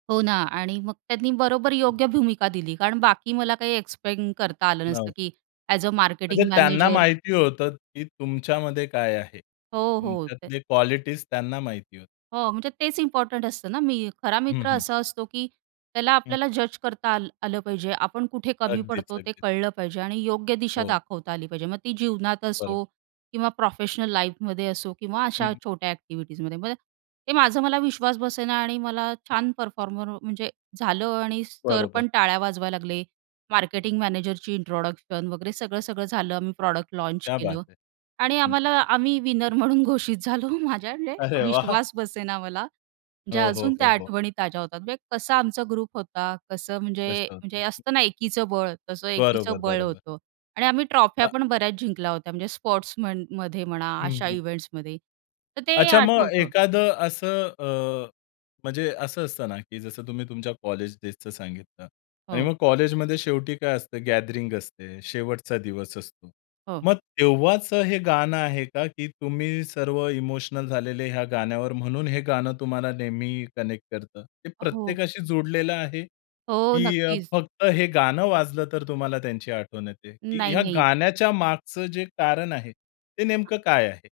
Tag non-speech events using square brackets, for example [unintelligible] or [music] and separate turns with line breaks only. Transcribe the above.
हो ना आणि मग त्यांनी बरोबर योग्य भूमिका दिली कारण बाकी मला काही एक्सप्लेन करता आलं
नाव.
नसतं की अ‍ॅज अ
म्हणजे
मार्केटिंग
त्यांना
मॅनेजर
माहिती होतं की तुमच्यामध्ये काय आहे?
हो, हो. ते
तुमच्यातले क्वालिटीज त्यांना माहिती होतं.
हो, म्हणजे तेच इम्पोर्टंट असतं ना, मी खरा
हं,
मित्र
हं.
असा असतो की त्याला
हं.
आपल्याला जज करता आल आलं पाहिजे. आपण कुठे कमी
अगदीच.
पडतो? ते
अगदीच.
कळलं पाहिजे आणि योग्य दिशा
हो.
दाखवता आली पाहिजे. मग ती जीवनात
बरं.
असो किंवा प्रोफेशनल लाईफमध्ये असो किंवा अशा
हं.
छोट्या अ‍ॅक्टिव्हिटीजमध्ये, मग ते ते माझं मला विश्वास बसेना आणि मला छान परफॉर्मर म्हणजे झालं आणि सर
बरोबर.
पण टाळ्या वाजवायला लागले, मार्केटिंग मॅनेजरची इंट्रोडक्शन वगैरे सगळं-सगळं झालं. मग प्रॉडक्ट लॉन्च
क्या बात
केलं
है!
आणि
हं.
आम्हाला आम्ही विनर म्हणून घोषित झालो. माझ्या [unintelligible] म्हणजे
अरे वाह!
विश्वास बसेना मला. म्हणजे
हो, हो,
अजून त्या
हो, हो.
आठवणी ताज्या होतात. म्हणजे कसा आमचा ग्रुप होता, कसं
तेच
म्हणजे
ना
म्हणजे
आता.
असतं ना एकीचं बळ, तसं
बरोबर.
एकीचं बळ
बरोबर.
होतं आणि आम्ही ट्रॉफ्या
अ
पण बऱ्याच जिंकल्या होत्या. म्हणजे स्पोर्ट्समनमध्ये म्हणा
हं,
अशा
हं.
इव्हेंट्समध्ये, तर ते
अच्छा, मग
आठवतं.
एखादं असं अ, म्हणजे असं असतं ना की जसं तुम्ही तुमच्या कॉलेज डेजचं सांगितलं. आणि
हो.
मग कॉलेजमध्ये शेवटी काय असतं, गॅदरिंग असते. शेवटचा दिवस असतो.
हो.
मग तेव्हाचं हे गाणं आहे का? की तुम्ही सर्व इमोशनल झालेले ह्या गाण्यावर, म्हणून हे गाणं तुम्हाला नेहमी कनेक्ट करतं. ते
अ, हो.
प्रत्येकाशी जोडलेलं आहे
हो,
की अ,
नक्कीच.
फक्त हे गाणं वाजलं, तर तुम्हाला त्यांची आठवण येते, की ह्या
नाही-नाही.
गाण्याच्या मागचं जे कारण आहे ते नेमकं काय आहे?